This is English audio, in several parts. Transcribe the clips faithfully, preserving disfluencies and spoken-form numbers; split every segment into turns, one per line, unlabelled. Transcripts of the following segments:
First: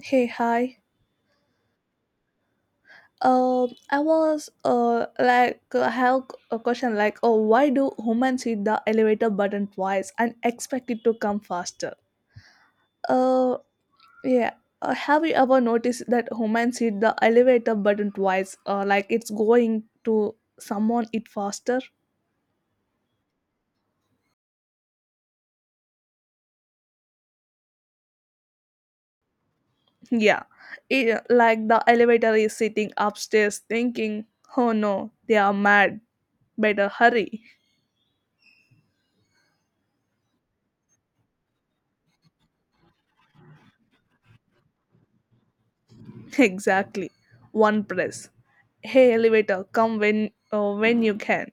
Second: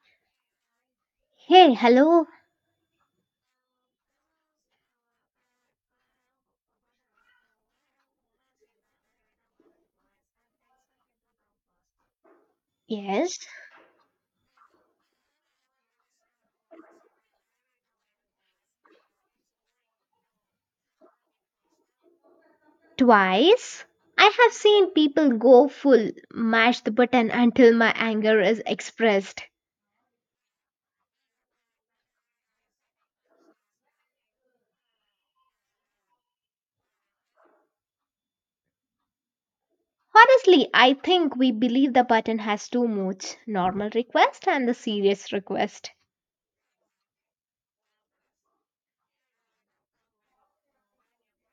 Hey, hi.
Hey, hello.
Um, I was uh like I have a question, like, oh, why do humans hit the elevator button twice and expect it to come faster?
Yes,
Uh, yeah. Uh, have you ever noticed that humans hit the elevator button twice? Uh, like it's going to someone it faster?
twice. I have seen people go full mash the button until my anger is expressed.
Yeah. It, like the elevator is sitting upstairs thinking, oh no, they are mad. Better hurry.
Honestly, I think we believe the button has two modes: normal request and the serious request.
Exactly. One press. Hey elevator, come when uh, when you can.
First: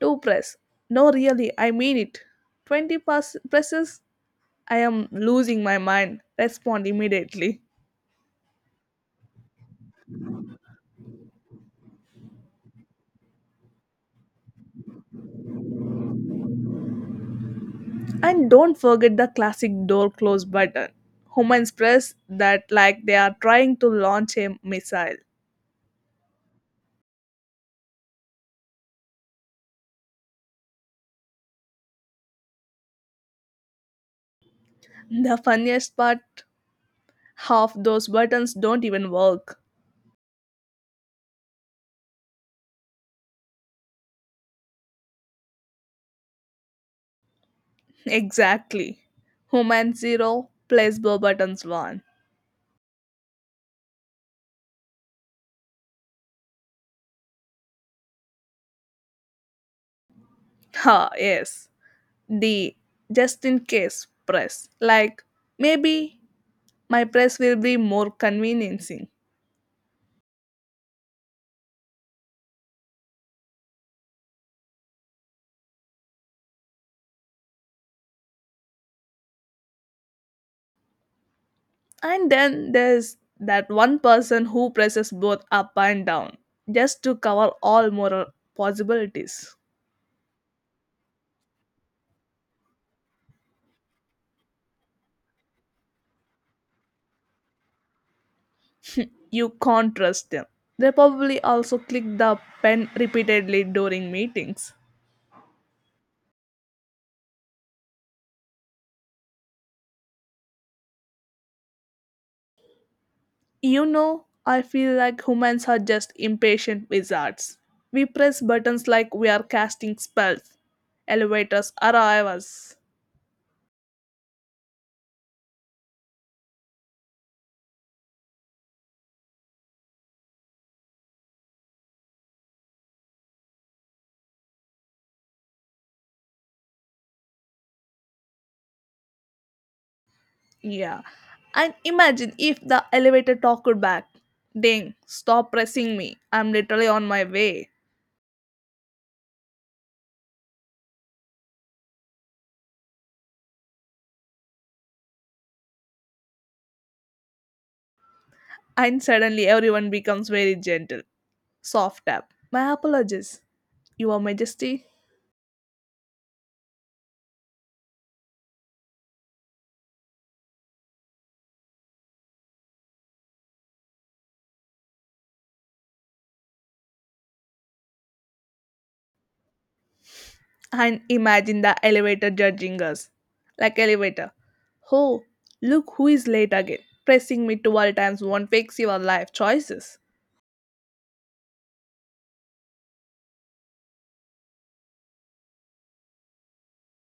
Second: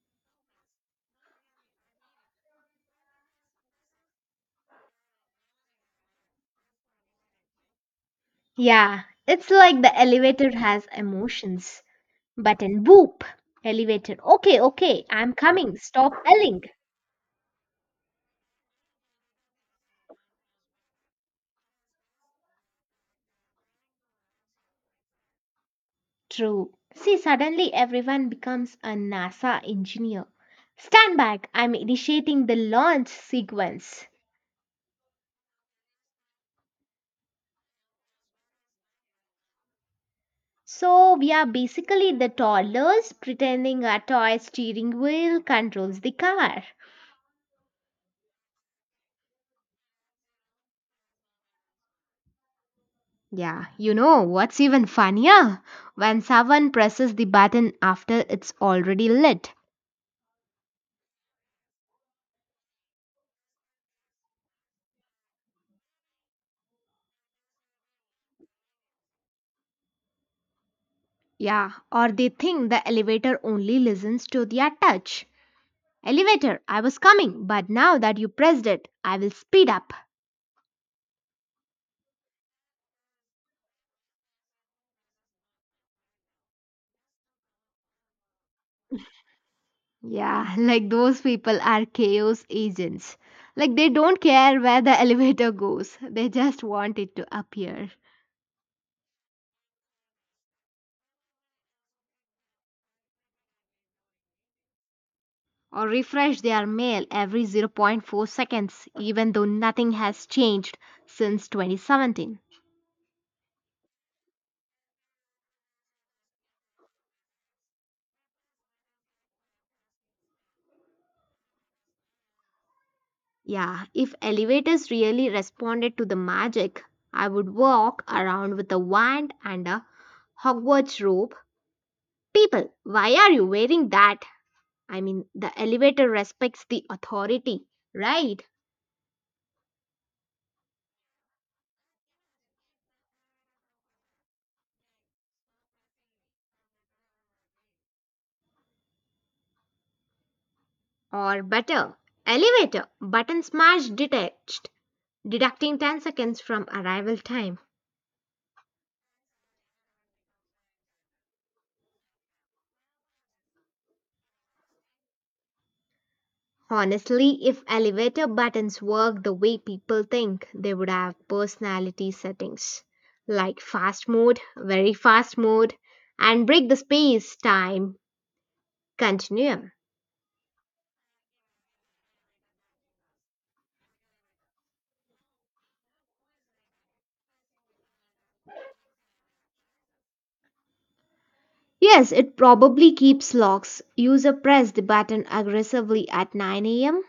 Two press. No, really, I mean it. Twenty pass- presses. I am losing my mind. Respond immediately.
Yeah, it's like the elevator has emotions. Button boop. Elevator. Okay, okay, I'm coming. Stop yelling.
And don't forget the classic door close button. Humans press that like they are trying to launch a missile.
True. See, suddenly everyone becomes a NASA engineer. Stand back, I'm initiating the launch sequence.
The funniest part, half those buttons don't even work.
So, we are basically the toddlers pretending a toy steering wheel controls the car.
Exactly. Human zero, placebo buttons one.
Yeah, you know what's even funnier? When someone presses the button after it's already lit.
Ha, yes. The just in case press, like, maybe my press will be more conveniencing.
Yeah, or they think the elevator only listens to their touch. Elevator, I was coming, but now that you pressed it, I will speed up.
And then there's that one person who presses both up and down just to cover all moral possibilities.
Yeah, like those people are chaos agents. Like they don't care where the elevator goes, they just want it to appear.
You can't trust them. They probably also click the pen repeatedly during meetings.
Or refresh their mail every zero point zero point four seconds, even though nothing has changed since twenty seventeen.
you know I feel like humans are just impatient wizards. We press buttons like we are casting spells. Elevators arrive us.
Yeah, if elevators really responded to the magic, I would walk around with a wand and a Hogwarts robe. People, why are you wearing that? I mean, the elevator respects the authority, right?
Yeah. And imagine if the elevator talked back. Ding, stop pressing me. I'm literally on my way.
Or better, elevator button smash detached, deducting ten seconds from arrival time.
And suddenly everyone becomes very gentle. Soft tap. My apologies, Your Majesty.
Honestly, if elevator buttons worked the way people think, they would have personality settings like fast mode, very fast mode, and break the space time continuum.
And imagine the elevator judging us. Like elevator. Oh, look who is late again. Pressing me twelve times won't fix your life choices.
Yes, it probably keeps locks. User press the button aggressively at nine a m,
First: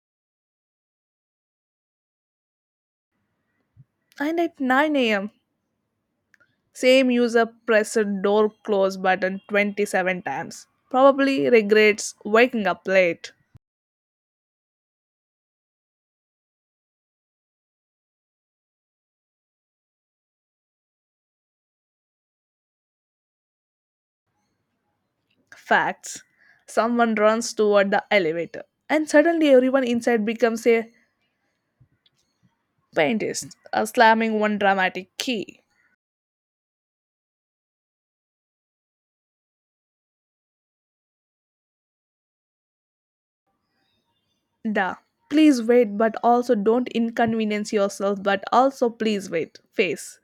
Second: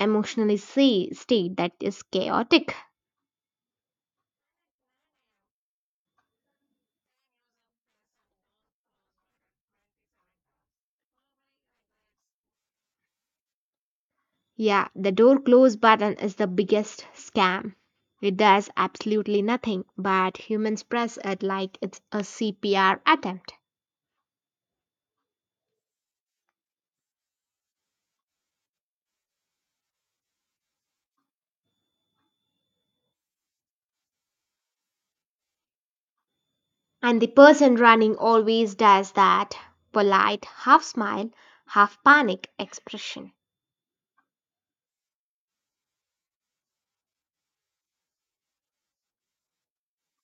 emotionally say state that is chaotic.
And at nine a m, same user pressed door close button twenty-seven times. Probably regrets waking up late.
Yeah, the door close button is the biggest scam. It does absolutely nothing, but humans press it like it's a C P R attempt.
Facts. Someone runs toward the elevator, and suddenly everyone inside becomes a paintist, uh, slamming one dramatic key.
And the person running always does that polite, half smile, half panic expression.
Da. Please wait, but also don't inconvenience yourself, but also please wait. Face.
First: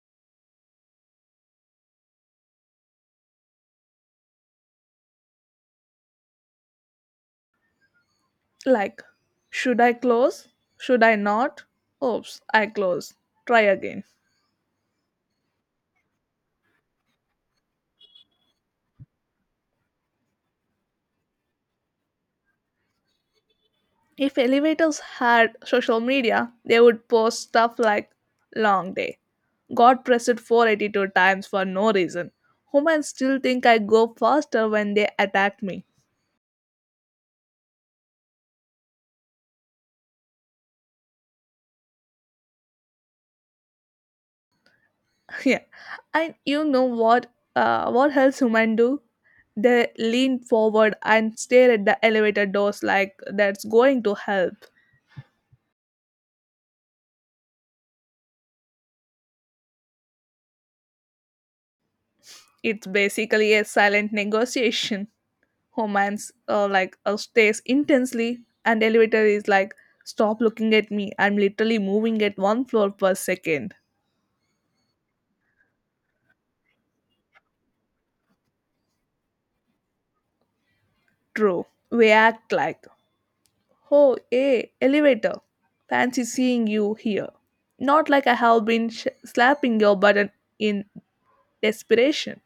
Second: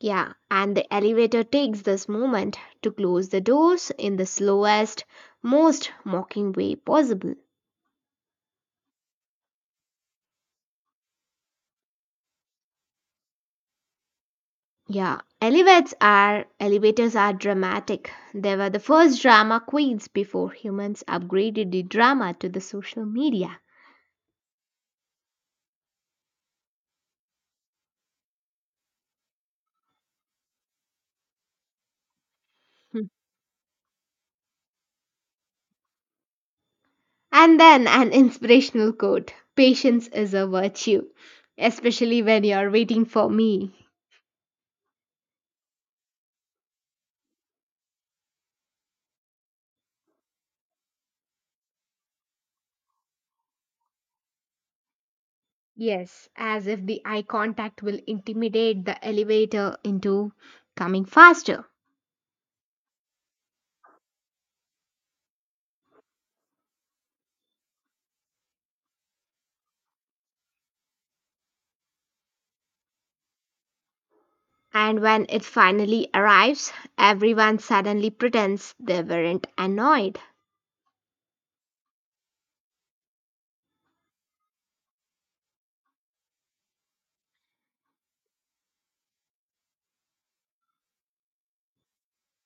Yeah, and the elevator takes this moment to close the doors in the slowest, most mocking way possible.
Like, should I close? Should I not? Oops, I close. Try again.
Yeah, elevates are elevators are dramatic. They were the first drama queens before humans upgraded the drama to the social media.
If elevators had social media, they would post stuff like long day. Got pressed four hundred eighty-two times for no reason.
Hmm.
Humans still think I go faster when they attack me.
And then an inspirational quote. Patience is a virtue, especially when you're waiting for me.
Yeah. And you know what uh, what else human do? They lean forward and stare at the elevator doors like that's going to help.
Yes, as if the eye contact will intimidate the elevator into coming faster.
It's basically a silent negotiation. Homance, uh, like, uh, stares intensely, and elevator is like, stop looking at me. I'm literally moving at one floor per second.
And when it finally arrives, everyone suddenly pretends they weren't annoyed.
True. We act like, oh, hey, elevator. Fancy seeing you here. Not like I have been sh- slapping your button in desperation.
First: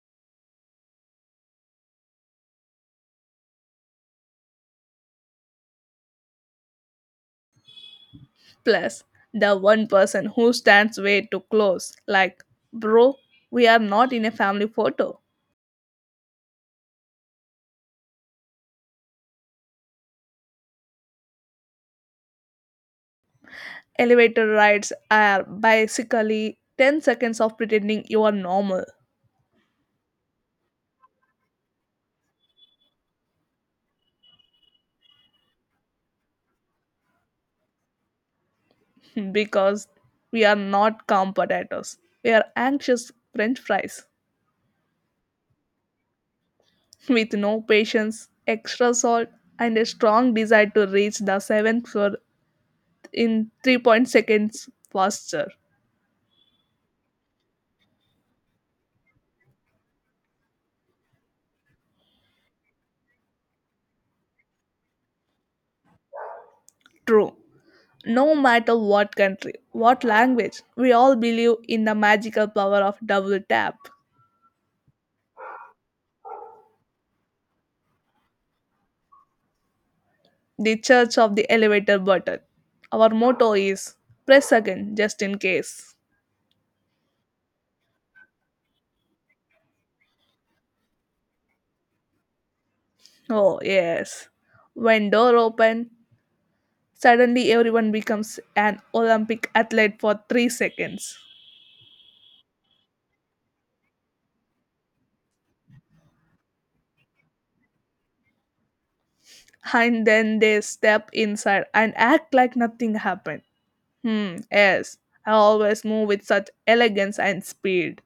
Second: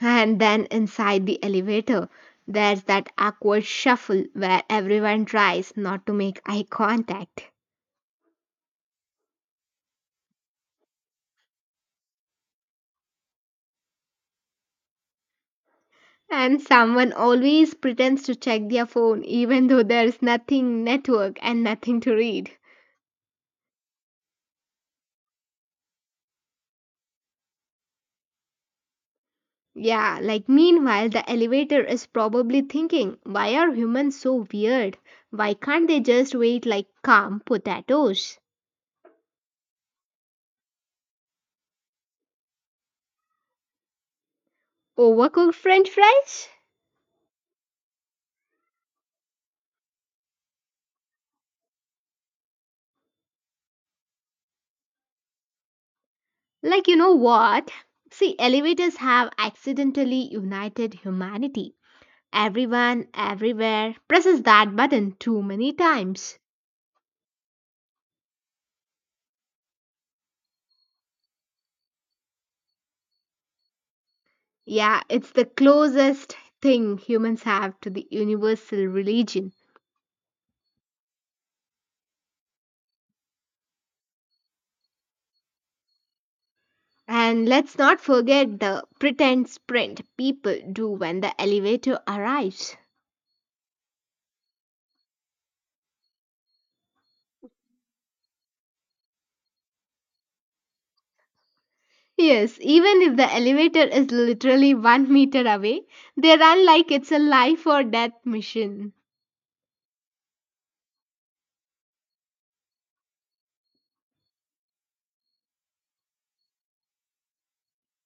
And then inside the elevator, there's that awkward shuffle where everyone tries not to make eye contact.
Plus, the one person who stands way too close. Like, bro, we are not in a family photo.
And someone always pretends to check their phone even though there's nothing network and nothing to read.
Elevator rides are basically ten seconds of pretending you are normal.
Yeah, like meanwhile, the elevator is probably thinking, why are humans so weird? Why can't they just wait like calm potatoes?
Because we are not calm potatoes. We are anxious french fries.
Overcooked french fries?
With no patience, extra salt, and a strong desire to reach the seventh floor in 3.0 point seconds faster.
Like, you know what? See, elevators have accidentally united humanity. Everyone, everywhere presses that button too many times.
True. No matter what country, what language, we all believe in the magical power of double tap.
Yeah, it's the closest thing humans have to the universal religion.
The Church of the Elevator Button. Our motto is press again just in case.
And let's not forget the pretend sprint people do when the elevator arrives.
Oh yes. When door open, suddenly everyone becomes an Olympic athlete for three seconds.
Yes, even if the elevator is literally one meter away, they run like it's a life or death mission.
And then they step inside and act like nothing happened. Hmm, yes. I always move with such elegance and speed.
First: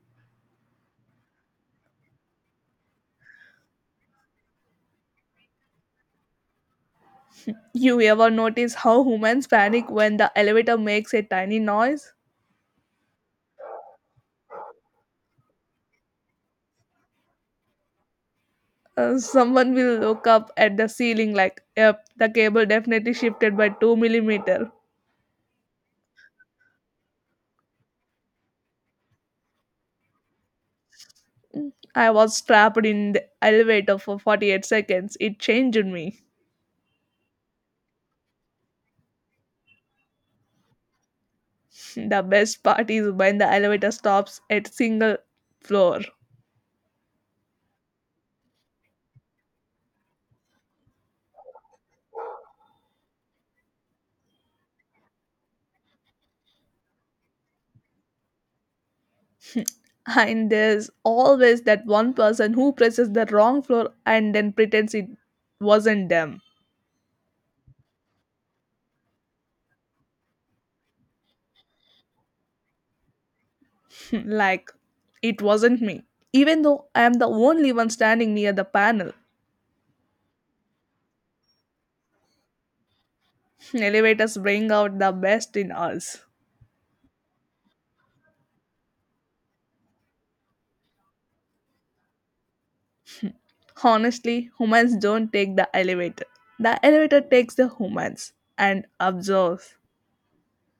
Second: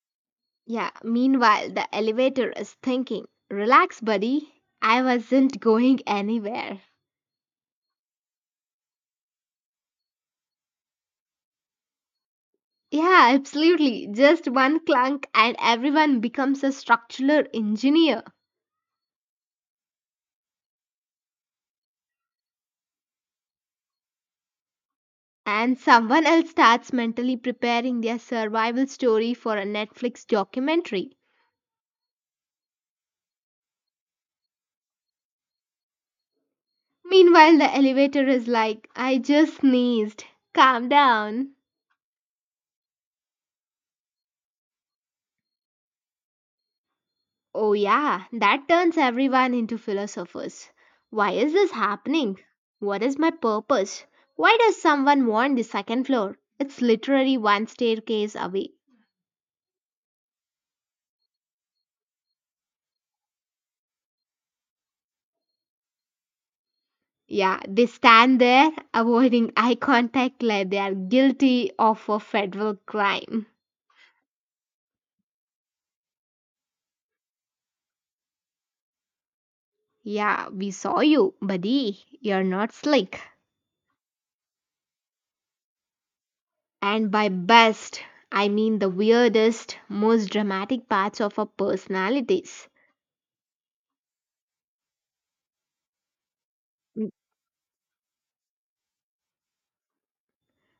Yeah, meanwhile, the elevator is thinking, Relax, buddy, I wasn't going anywhere.
You ever notice how humans panic when the elevator makes a tiny noise?
Yeah, absolutely. Just one clunk, and everyone becomes a structural engineer.
Uh, someone will look up at the ceiling like, yep, the cable definitely shifted by two millimeter.
And someone else starts mentally preparing their survival story for a Netflix documentary.
I was trapped in the elevator for forty-eight seconds. It changed me.
Meanwhile, the elevator is like, I just sneezed. Calm down.
The best part is when the elevator stops at single floor.
Oh, yeah, that turns everyone into philosophers. Why is this happening? What is my purpose? Why does someone want the second floor? It's literally one staircase away.
And there's always that one person who presses the wrong floor and then pretends it wasn't them.
Yeah, they stand there avoiding eye contact like they are guilty of a federal crime.
Like, it wasn't me. Even though I am the only one standing near the panel.
Yeah, we saw you, buddy. You're not slick.
Elevators bring out the best in us.
And by best, I mean the weirdest, most dramatic parts of our personalities.
Honestly, humans don't take the elevator. The elevator takes the humans and absorbs.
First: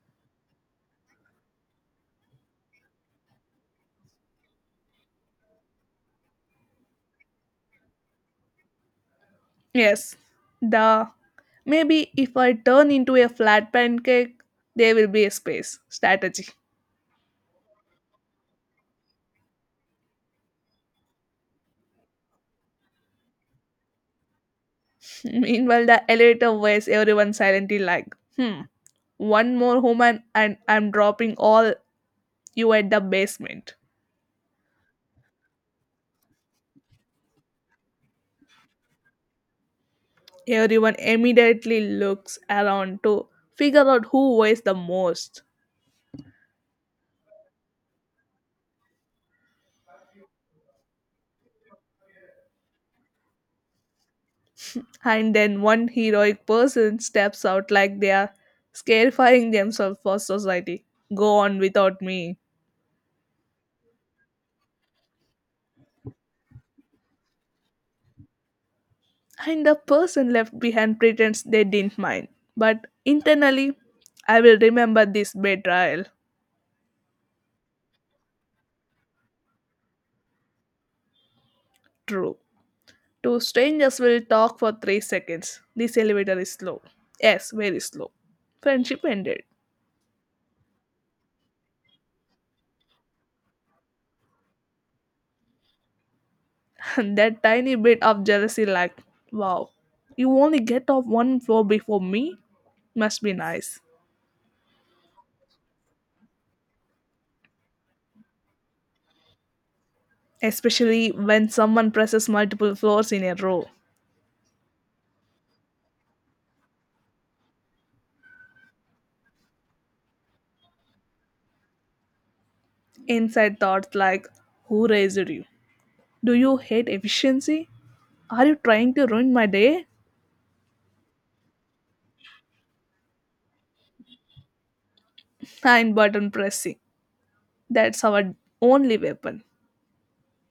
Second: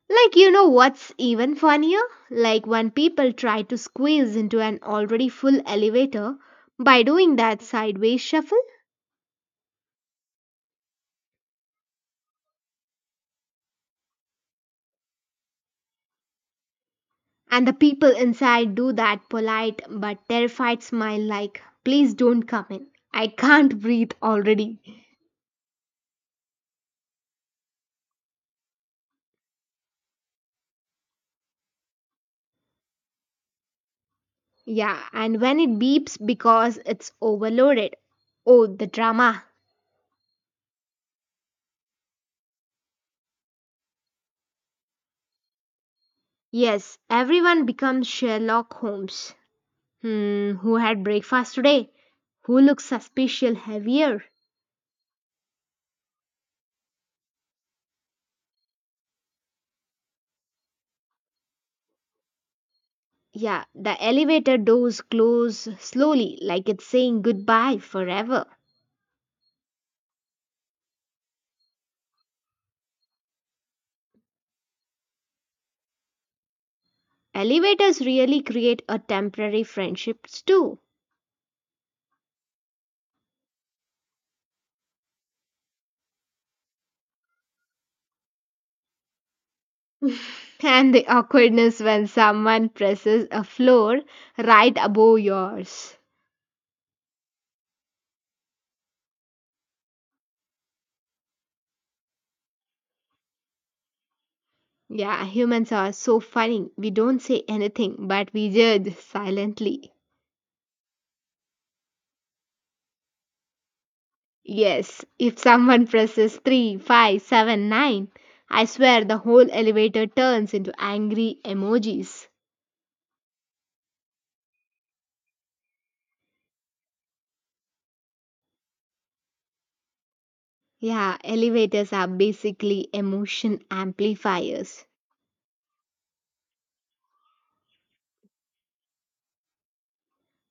Like, you know what's even funnier? Like, when people try to squeeze into an already full elevator by doing that sideways shuffle,
Yes, the maybe if I turn into a flat pancake, there will be a space strategy.
and the people inside do that polite but terrified smile, like, please don't come in. I can't breathe already.
Meanwhile, the elevator waits everyone silently like, hmm, one more human and I'm dropping all you at the basement.
Yeah, and when it beeps because it's overloaded. Oh, the drama.
Everyone immediately looks around to figure out who weighs the most.
Yes, everyone becomes Sherlock Holmes. Hmm, who had breakfast today? Who looks suspicious heavier?
And then one heroic person steps out like they are scarifying themselves for society. Go on without me.
Yeah, the elevator doors close slowly, like it's saying goodbye forever.
And the person left behind pretends they didn't mind. But internally, I will remember this betrayal.
Elevators really create a temporary friendships too.
True. Two strangers will talk for three seconds. This elevator is slow. Yes, very slow. Friendship ended.
and the awkwardness when someone presses a floor right above yours.
And that tiny bit of jealousy, like, wow, you only get off one floor before me? Must be nice.
Yeah, humans are so funny. We don't say anything, but we judge silently.
Especially when someone presses multiple floors in a row.
Yes, if someone presses three, five, seven, nine, I swear the whole elevator turns into angry emojis.
Inside thoughts like, who raised you? Do you hate efficiency? Are you trying to ruin my day?
Yeah, elevators are basically emotion amplifiers,
And button pressing. That's our only weapon.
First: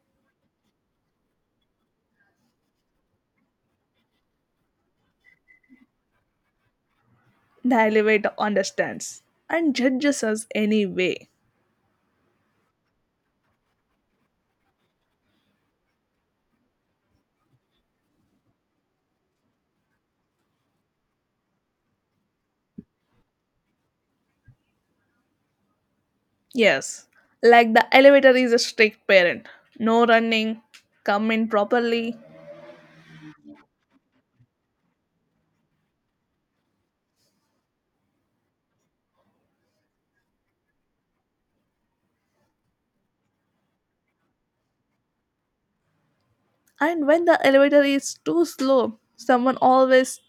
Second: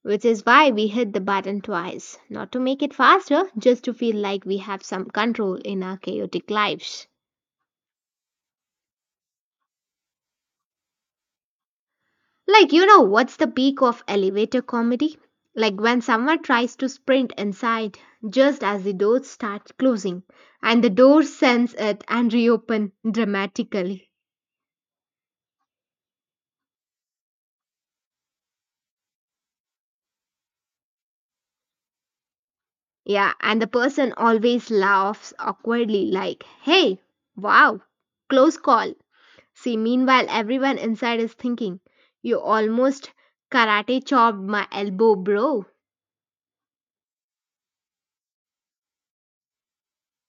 which is why we hit the button twice. Not to make it faster, just to feel like we have some control in our chaotic lives.
The elevator understands and judges us anyway.
Like, you know, what's the peak of elevator comedy? Like when someone tries to sprint inside just as the doors start closing, and the door sends it and reopen dramatically.
Yes, like the elevator is a strict parent. No running, come in properly.
Yeah, and the person always laughs awkwardly, like, hey, wow, close call. See, meanwhile, everyone inside is thinking, You almost karate chopped my elbow, bro.
And when the elevator is too slow, someone always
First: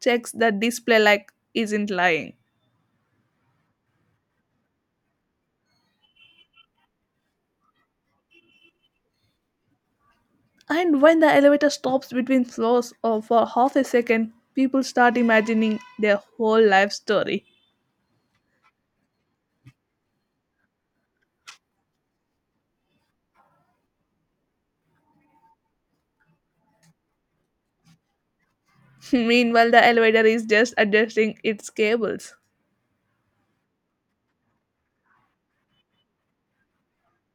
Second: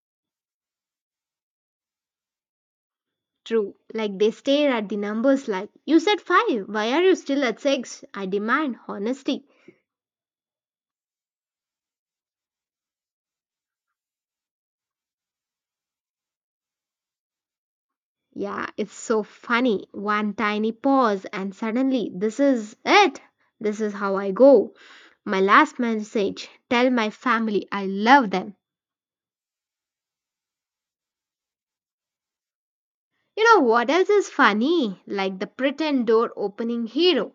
checks the display like isn't lying.
True. Like they stare at the numbers like, You said five. Why are you still at six? I demand honesty.
And when the elevator stops between floors or for half a second, people start imagining their whole life story.
Yeah, it's so funny. One tiny pause, and suddenly, this is it. This is how I go. My last message tell my family I love them.
Meanwhile, the elevator is just adjusting its cables.
You know what else is funny? Like the pretend door opening hero.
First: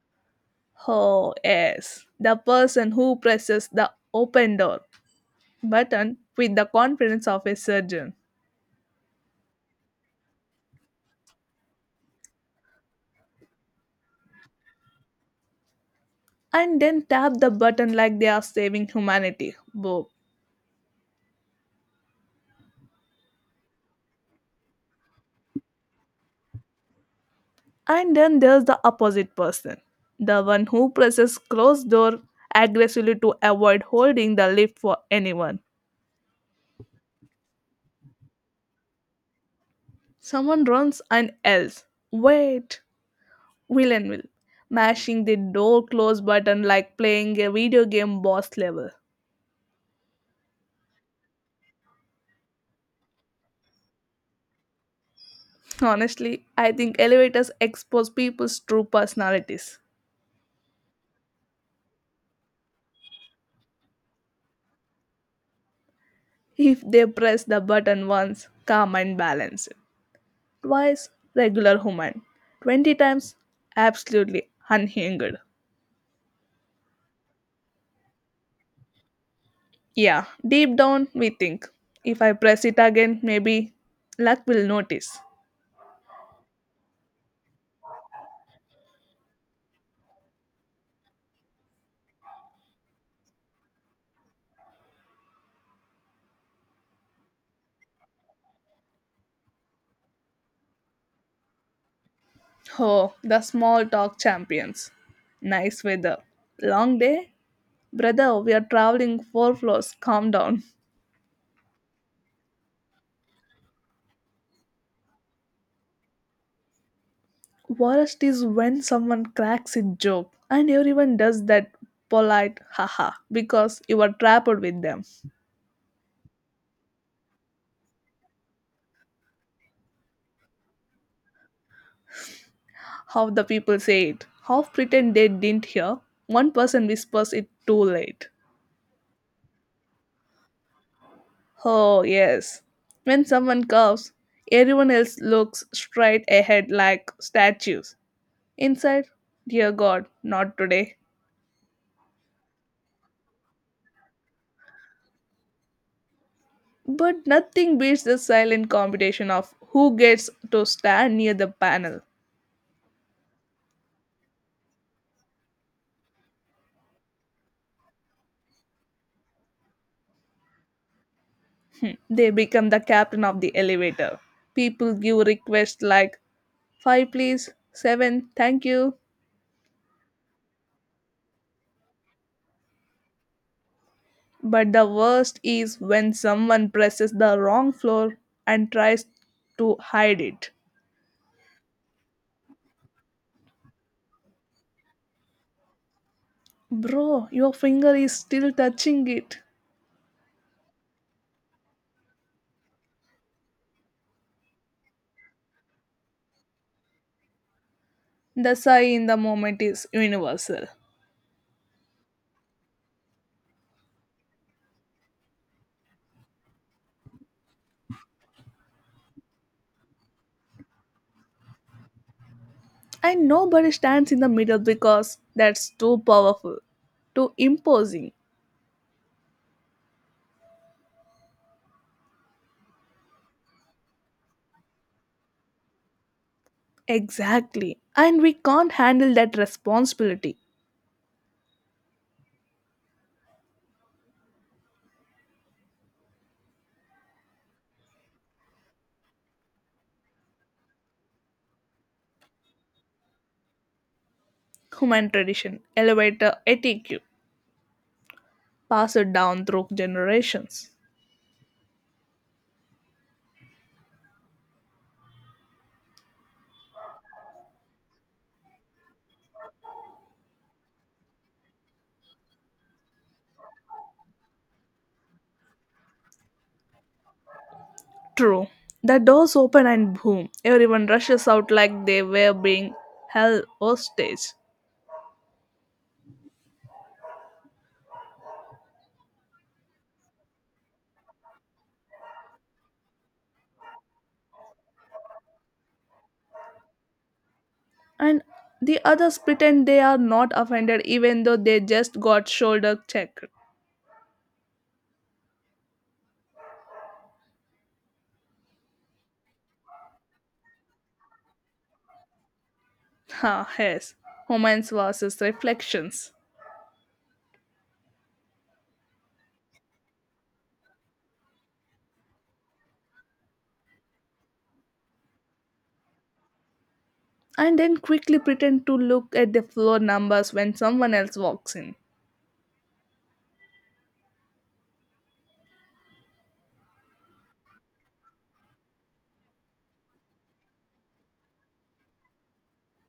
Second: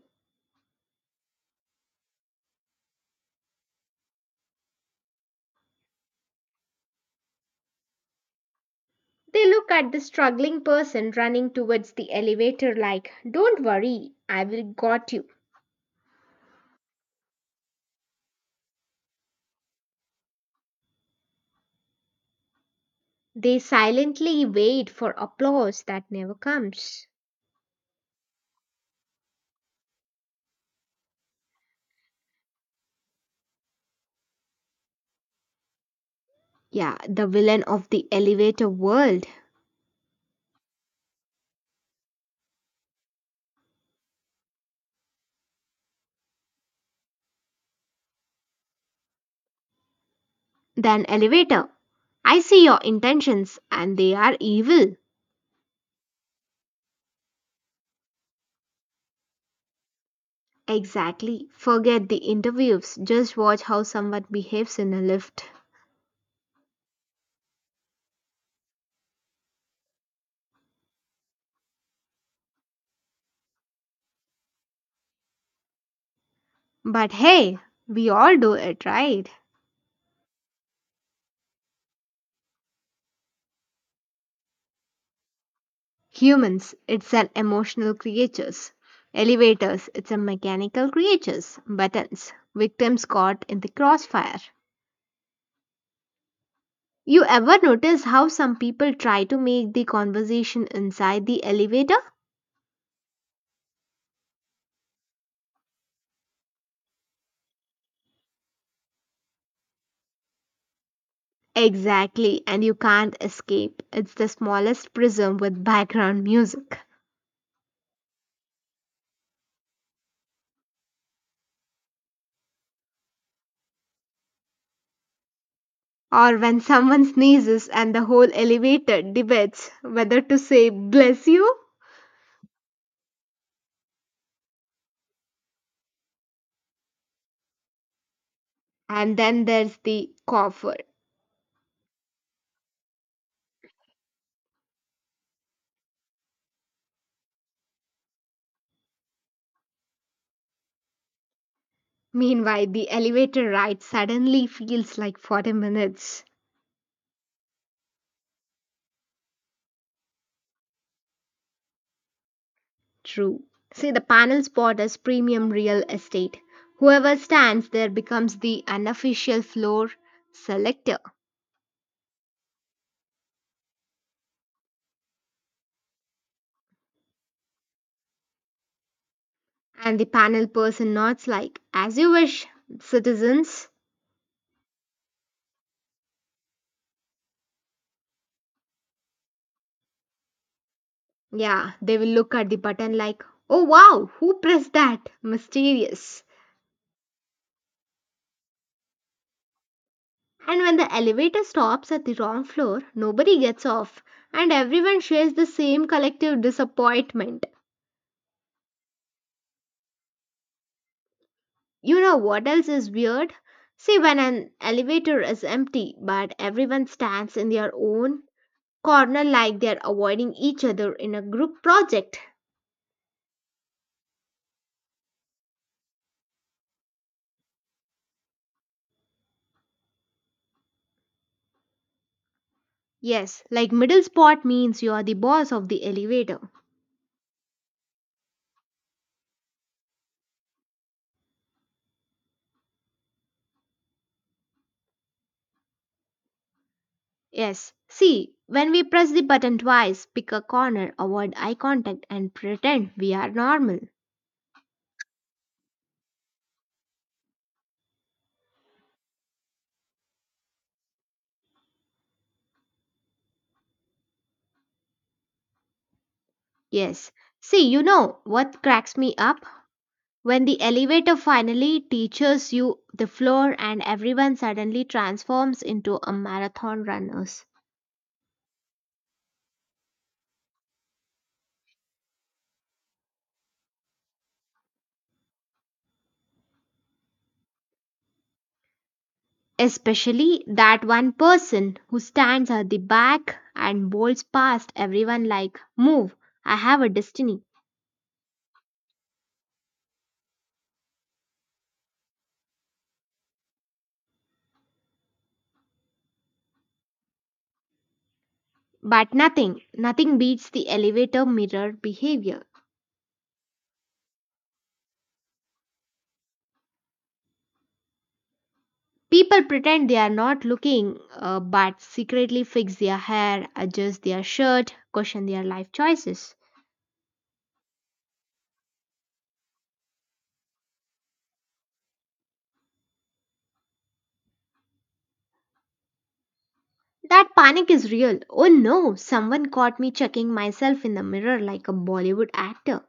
Oh, yes. The person who presses the open door button with the confidence of a surgeon
They look at the struggling person running towards the elevator like, Don't worry, I will got you.
and then tap the button like they are saving humanity. Boom.
They silently wait for applause that never comes.
And then there's the opposite person, the one who presses closed door aggressively to avoid holding the lift for anyone.
Yeah, the villain of the elevator world.
Someone runs and yells, wait! Will and will, mashing the door close button like playing a video game boss level.
Then elevator. I see your intentions and they are evil.
Honestly, I think elevators expose people's true personalities.
Exactly. Forget the interviews. Just watch how someone behaves in a lift.
If they press the button once, calm and balanced. Twice, regular human. twenty times, absolutely unhinged.
But hey, we all do it, right?
Yeah, deep down we think if I press it again, maybe luck will notice.
Humans, it's an emotional creatures. Elevators, it's a mechanical creatures. Buttons, victims caught in the crossfire. You ever notice how some people try to make the conversation inside the elevator?
Oh, the small talk champions. Nice weather. Long day? Brother, we are traveling four floors. Calm down.
Exactly, and you can't escape. It's the smallest prism with background music.
Worst is when someone cracks a joke and everyone does that polite haha because you are trapped with them.
Or when someone sneezes and the whole elevator debates whether to say bless you.
How the people say it. Half pretend they didn't hear. One person whispers it too late.
And then there's the cougher.
Oh, yes. When someone coughs, everyone else looks straight ahead like statues. Inside, dear God, not today.
Meanwhile, the elevator ride suddenly feels like forty minutes.
But nothing beats the silent competition of who gets to stand near the panel.
True. See, the panel spot as premium real estate. Whoever stands there becomes the unofficial floor selector.
They become the captain of the elevator. People give requests like five please, seven thank you.
And the panel person nods like, as you wish, citizens.
But the worst is when someone presses the wrong floor and tries to hide it.
Yeah, they will look at the button like, oh wow, who pressed that? Mysterious.
Bro, your finger is still touching it.
And when the elevator stops at the wrong floor, nobody gets off, and everyone shares the same collective disappointment.
The sigh in the moment is universal.
You know what else is weird? See, when an elevator is empty but everyone stands in their own corner like they're avoiding each other in a group project.
And nobody stands in the middle because that's too powerful, too imposing.
Yes, like middle spot means you are the boss of the elevator.
Exactly. And we can't handle that responsibility.
Yes, see, when we press the button twice, pick a corner, avoid eye contact, and pretend we are normal.
Human tradition, elevator etiquette, passed down through generations.
Yes, see, you know what cracks me up? When the elevator finally teaches you the floor and everyone suddenly transforms into a marathon runners.
True. The doors open and boom, everyone rushes out like they were being held hostage.
Especially that one person who stands at the back and bolts past everyone like, Move, I have a destiny.
And the others pretend they are not offended even though they just got shoulder checked.
But nothing, nothing beats the elevator mirror behavior.
Ha, yes. Homance versus reflections.
People pretend they are not looking, uh, but secretly fix their hair, adjust their shirt, question their life choices.
And then quickly pretend to look at the floor numbers when someone else walks in.
That panic is real. Oh no, someone caught me checking myself in the mirror like a Bollywood actor.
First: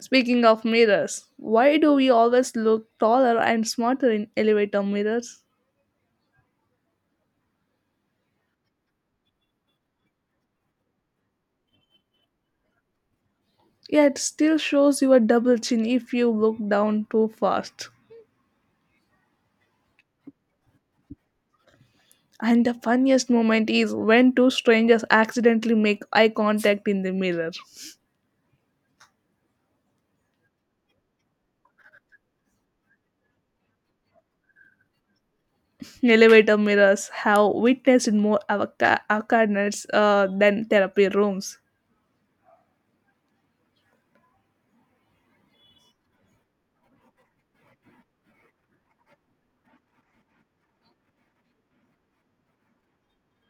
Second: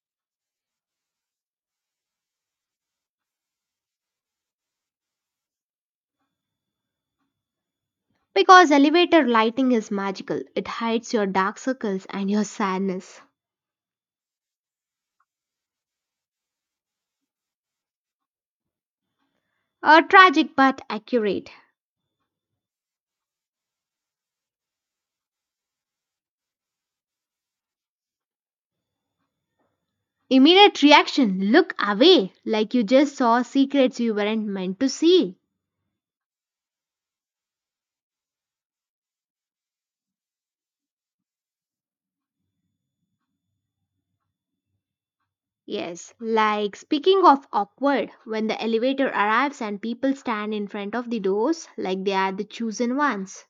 Speaking of mirrors, why do we always look taller and smarter in elevator mirrors?
Because elevator lighting is magical, it hides your dark circles and your sadness.
Yeah, it still shows your double chin if you look down too fast.
A tragic but accurate.
And the funniest moment is when two strangers accidentally make eye contact in the mirror.
Immediate reaction look away, like you just saw secrets you weren't meant to see.
Elevator mirrors have witnessed more avca- accidents, uh, than therapy rooms.
Yes, like speaking of awkward, when the elevator arrives and people stand in front of the doors like they are the chosen ones.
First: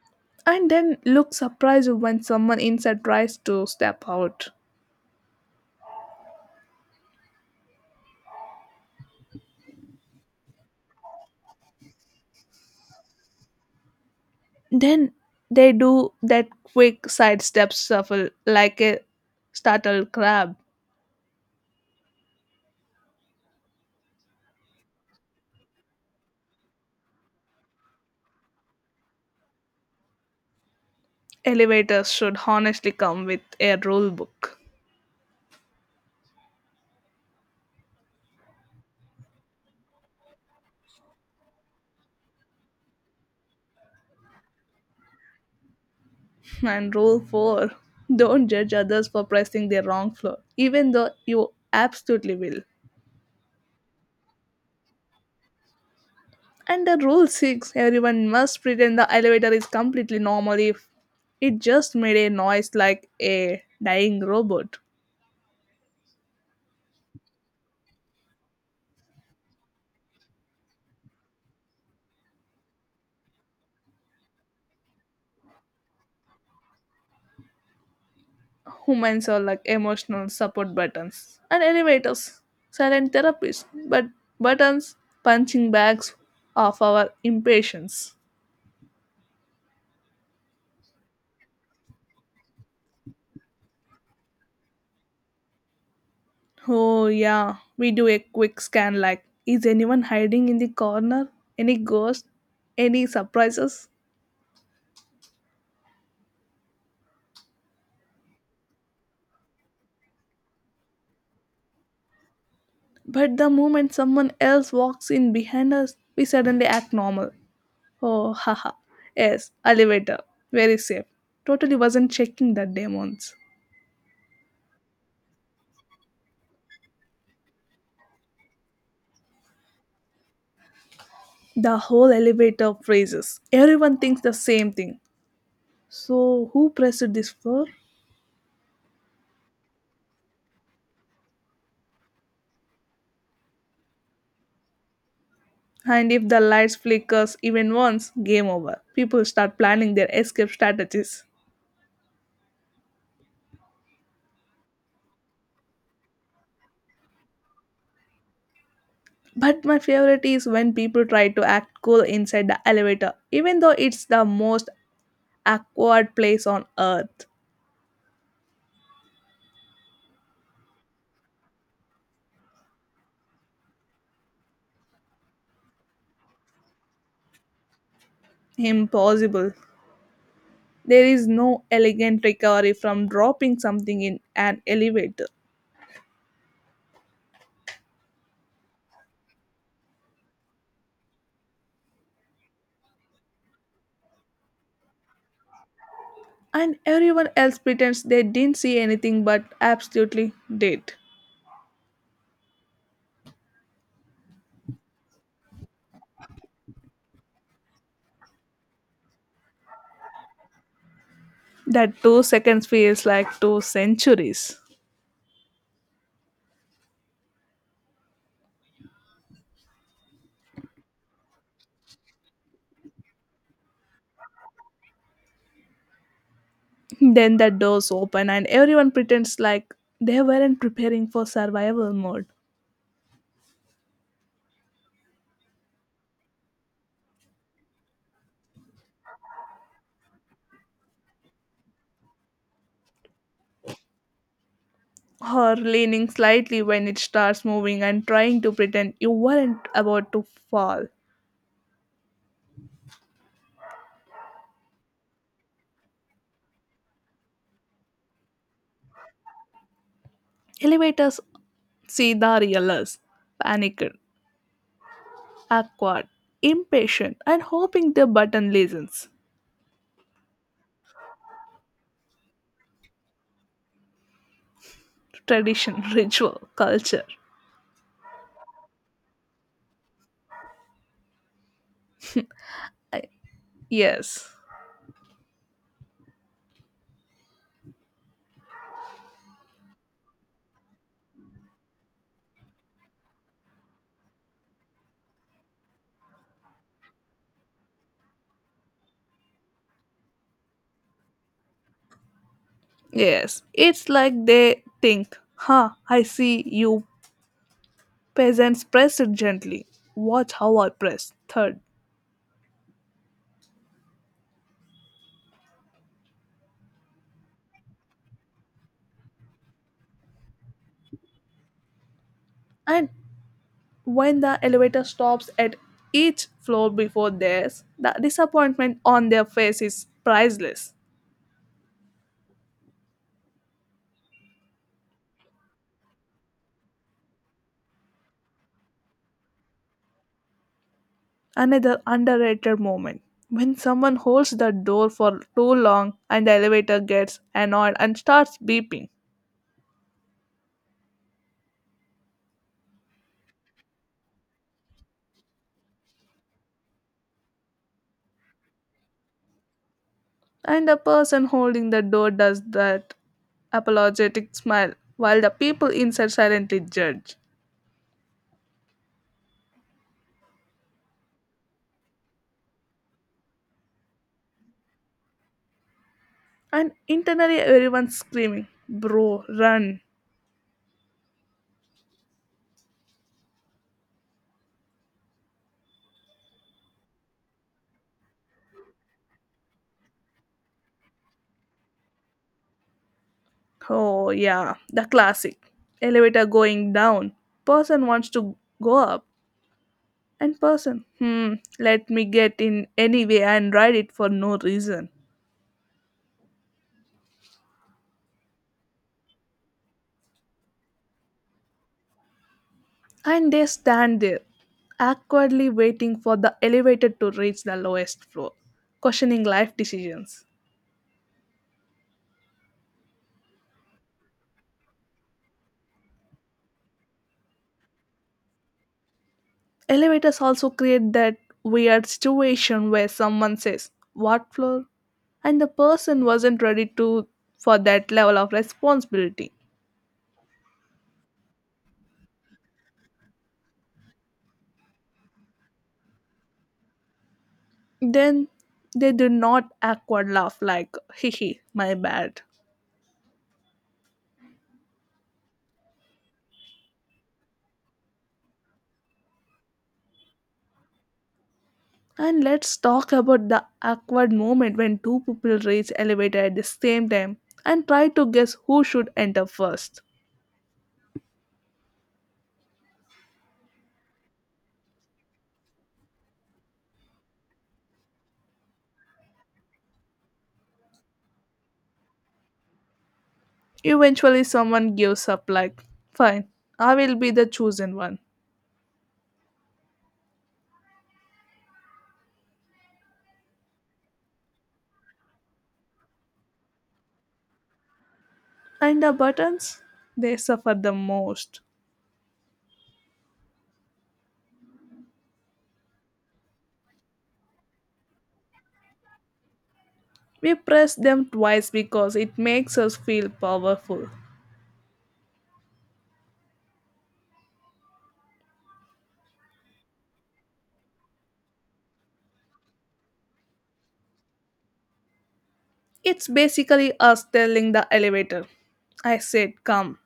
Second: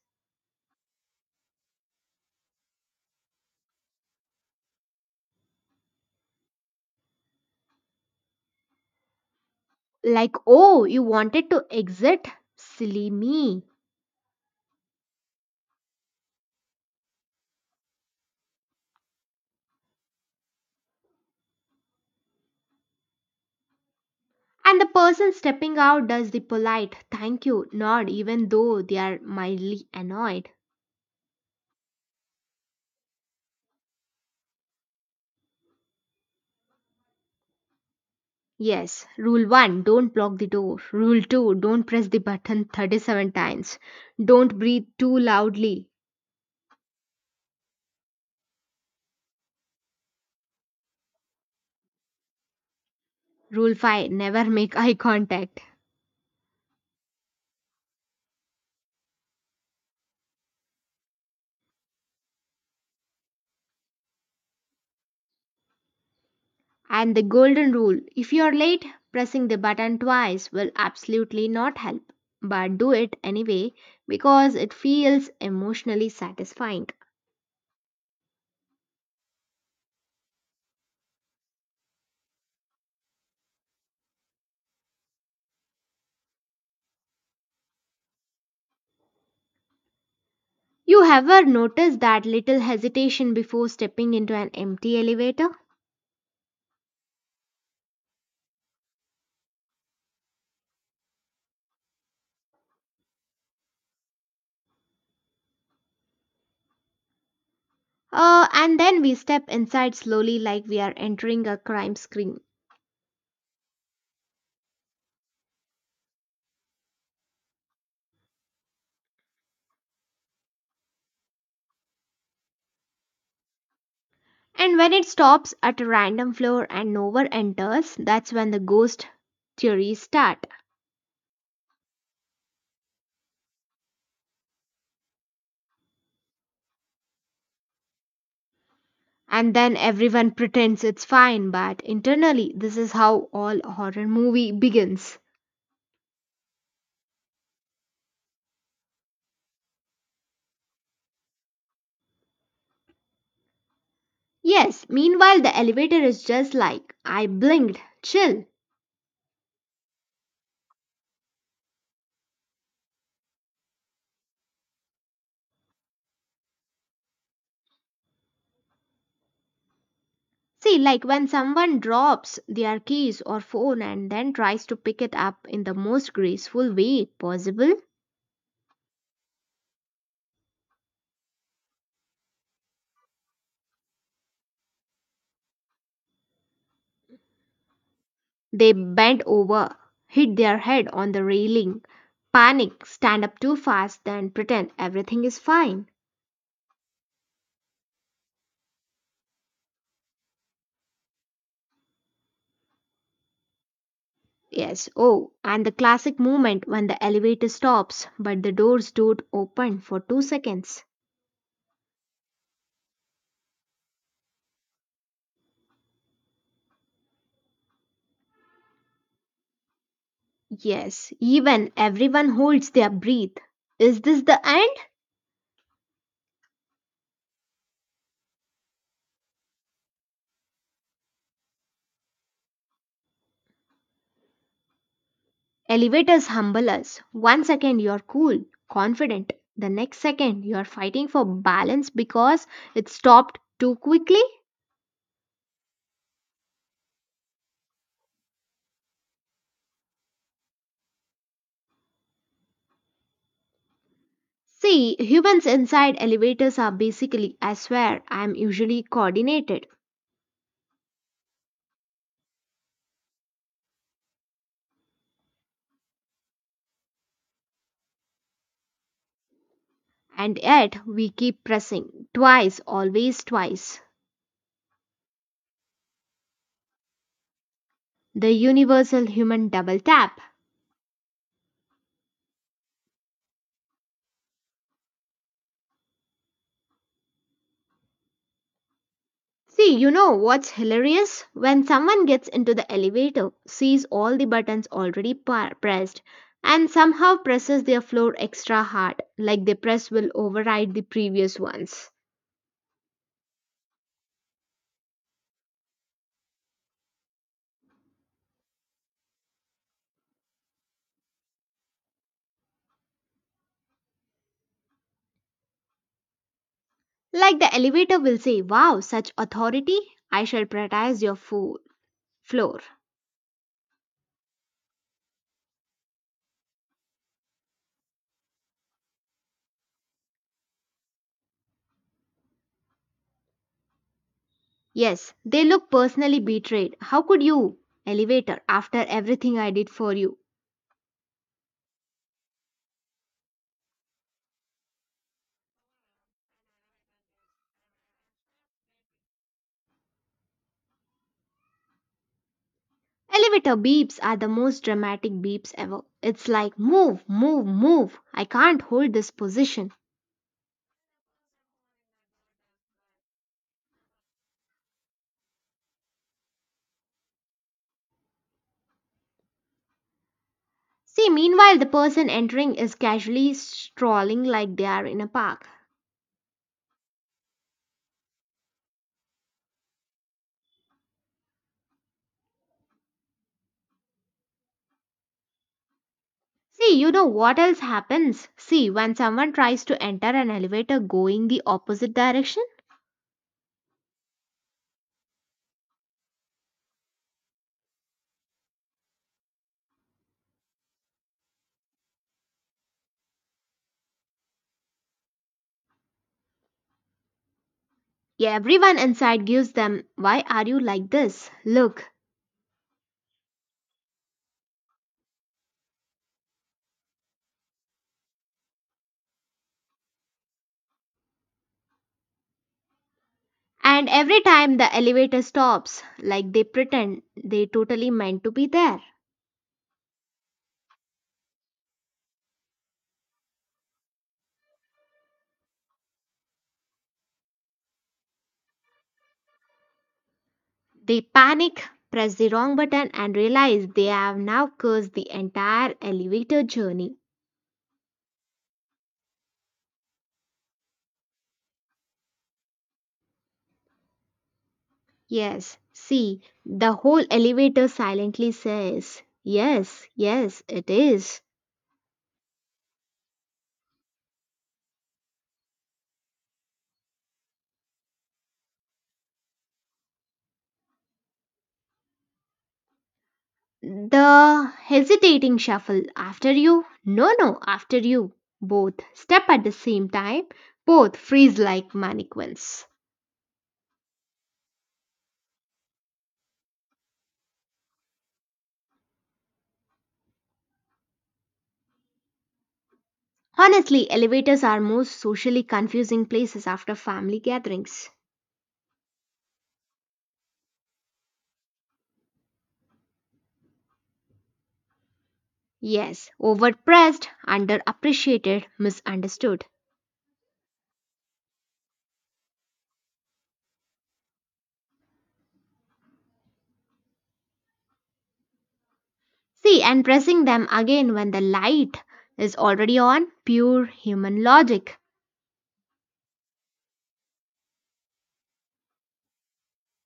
And then look surprised when someone inside tries to step out.
Like, oh, you wanted to exit? Silly me.
Then they do that quick sidestep shuffle like a startled crab.
And the person stepping out does the polite thank you nod even though they are mildly annoyed.
Elevators should honestly come with a rule book.
Yes, rule one don't block the door. Rule two don't press the button thirty-seven times. Don't breathe too loudly.
And rule four, don't judge others for pressing the wrong floor, even though you absolutely will.
Rule five never make eye contact.
Under Rule six, everyone must pretend the elevator is completely normal if it just made a noise like a dying robot.
And the golden rule if you're late, pressing the button twice will absolutely not help. But do it anyway because it feels emotionally satisfying.
Humans are like emotional support buttons and elevators, silent therapists, but buttons, punching bags of our impatience.
You ever noticed that little hesitation before stepping into an empty elevator?
Oh, yeah, we do a quick scan like, is anyone hiding in the corner? Any ghost? Any surprises?
Uh, and then we step inside slowly like we are entering a crime scene.
But the moment someone else walks in behind us, we suddenly act normal. Oh, haha. Yes, elevator. Very safe. Totally wasn't checking the demons.
And when it stops at a random floor and no one enters, that's when the ghost theories start.
The whole elevator freezes. Everyone thinks the same thing. So, who pressed this for?
And then everyone pretends it's fine, but internally, this is how all horror movie begins.
And if the lights flickers even once, game over. People start planning their escape strategies.
Yes, meanwhile, the elevator is just like, I blinked, chill.
But my favorite is when people try to act cool inside the elevator, even though it's the most awkward place on earth.
See, like when someone drops their keys or phone and then tries to pick it up in the most graceful way possible,
Impossible. There is no elegant recovery from dropping something in an elevator.
they bend over, hit their head on the railing, panic, stand up too fast, then pretend everything is fine.
And everyone else pretends they didn't see anything but absolutely did.
Yes, oh, and the classic moment when the elevator stops but the doors don't open for two seconds.
That two seconds feels like two centuries.
Yes, even everyone holds their breath. Is this the end?
Then the doors open and everyone pretends like they weren't preparing for survival mode.
Elevators humble us. One second you're cool, confident. The next second you're fighting for balance because it stopped too quickly.
Or leaning slightly when it starts moving and trying to pretend you weren't about to fall.
See, humans inside elevators are basically, I swear, I'm usually coordinated.
Elevators see the real us, panicked, awkward, impatient, and hoping the button listens.
And yet, we keep pressing. Twice, always twice.
Tradition, ritual, culture.
The universal human double tap.
I- yes,
See, you know what's hilarious? When someone gets into the elevator, sees all the buttons already par- pressed, and somehow presses their floor extra hard, like the press will override the previous ones.
yes. It's like they think, huh, I see you peasants press it gently. Watch how I press. Third.
Like the elevator will say, Wow, such authority! I shall prioritise your fo- floor.
And when the elevator stops at each floor before theirs, the disappointment on their face is priceless.
Yes, they look personally betrayed. How could you, elevator, after everything I did for you?
Another underrated moment when someone holds the door for too long and the elevator gets annoyed and starts beeping.
Elevator beeps are the most dramatic beeps ever. It's like, move, move, move. I can't hold this position.
And the person holding the door does that apologetic smile while the people inside silently judge.
See, meanwhile, the person entering is casually strolling like they are in a park.
And internally, everyone's screaming, bro, run.
See, you know what else happens? See, when someone tries to enter an elevator going the opposite direction,
Oh, yeah, the classic. Elevator going down. Person wants to go up. And person, hmm, let me get in anyway and ride it for no reason.
yeah, everyone inside gives them, Why are you like this? Look.
And they stand there, awkwardly waiting for the elevator to reach the lowest floor, questioning life decisions.
And every time the elevator stops, like they pretend they totally meant to be there.
Elevators also create that weird situation where someone says, what floor? And the person wasn't ready to for that level of responsibility.
They panic, press the wrong button, and realize they have now cursed the entire elevator journey.
Then they do not awkward laugh like, hee hee, my bad.
Yes, see, the whole elevator silently says, Yes, yes, it is.
And let's talk about the awkward moment when two people reach elevator at the same time and try to guess who should enter first.
The hesitating shuffle after you, no, no, after you. Both step at the same time, both freeze like mannequins.
Eventually someone gives up like, "Fine, I will be the chosen one."
Honestly, elevators are most socially confusing places after family gatherings.
And the buttons, they suffer the most.
Yes, overpressed, underappreciated, misunderstood.
We press them twice because it makes us feel powerful.
See, and pressing them again when the light is already on pure human logic.
It's basically us telling the elevator, I said, come.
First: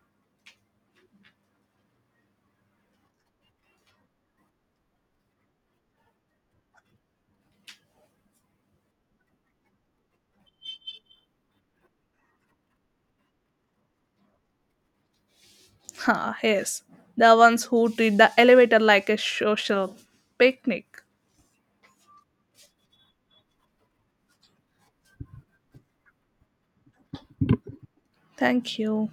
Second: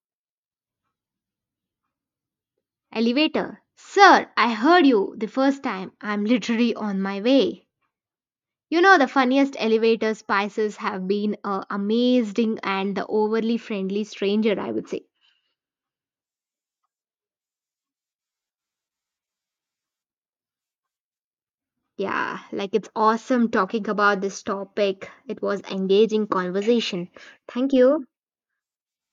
Elevator. Sir, I heard you the first time. I'm literally on my way. You know, the funniest elevator spices have been uh, amazing and the overly friendly stranger, I would say.
Ha, yes. The ones who treat the elevator like a social picnic.
Yeah, like it's awesome talking about this topic. It was engaging conversation. Thank you.
Thank you.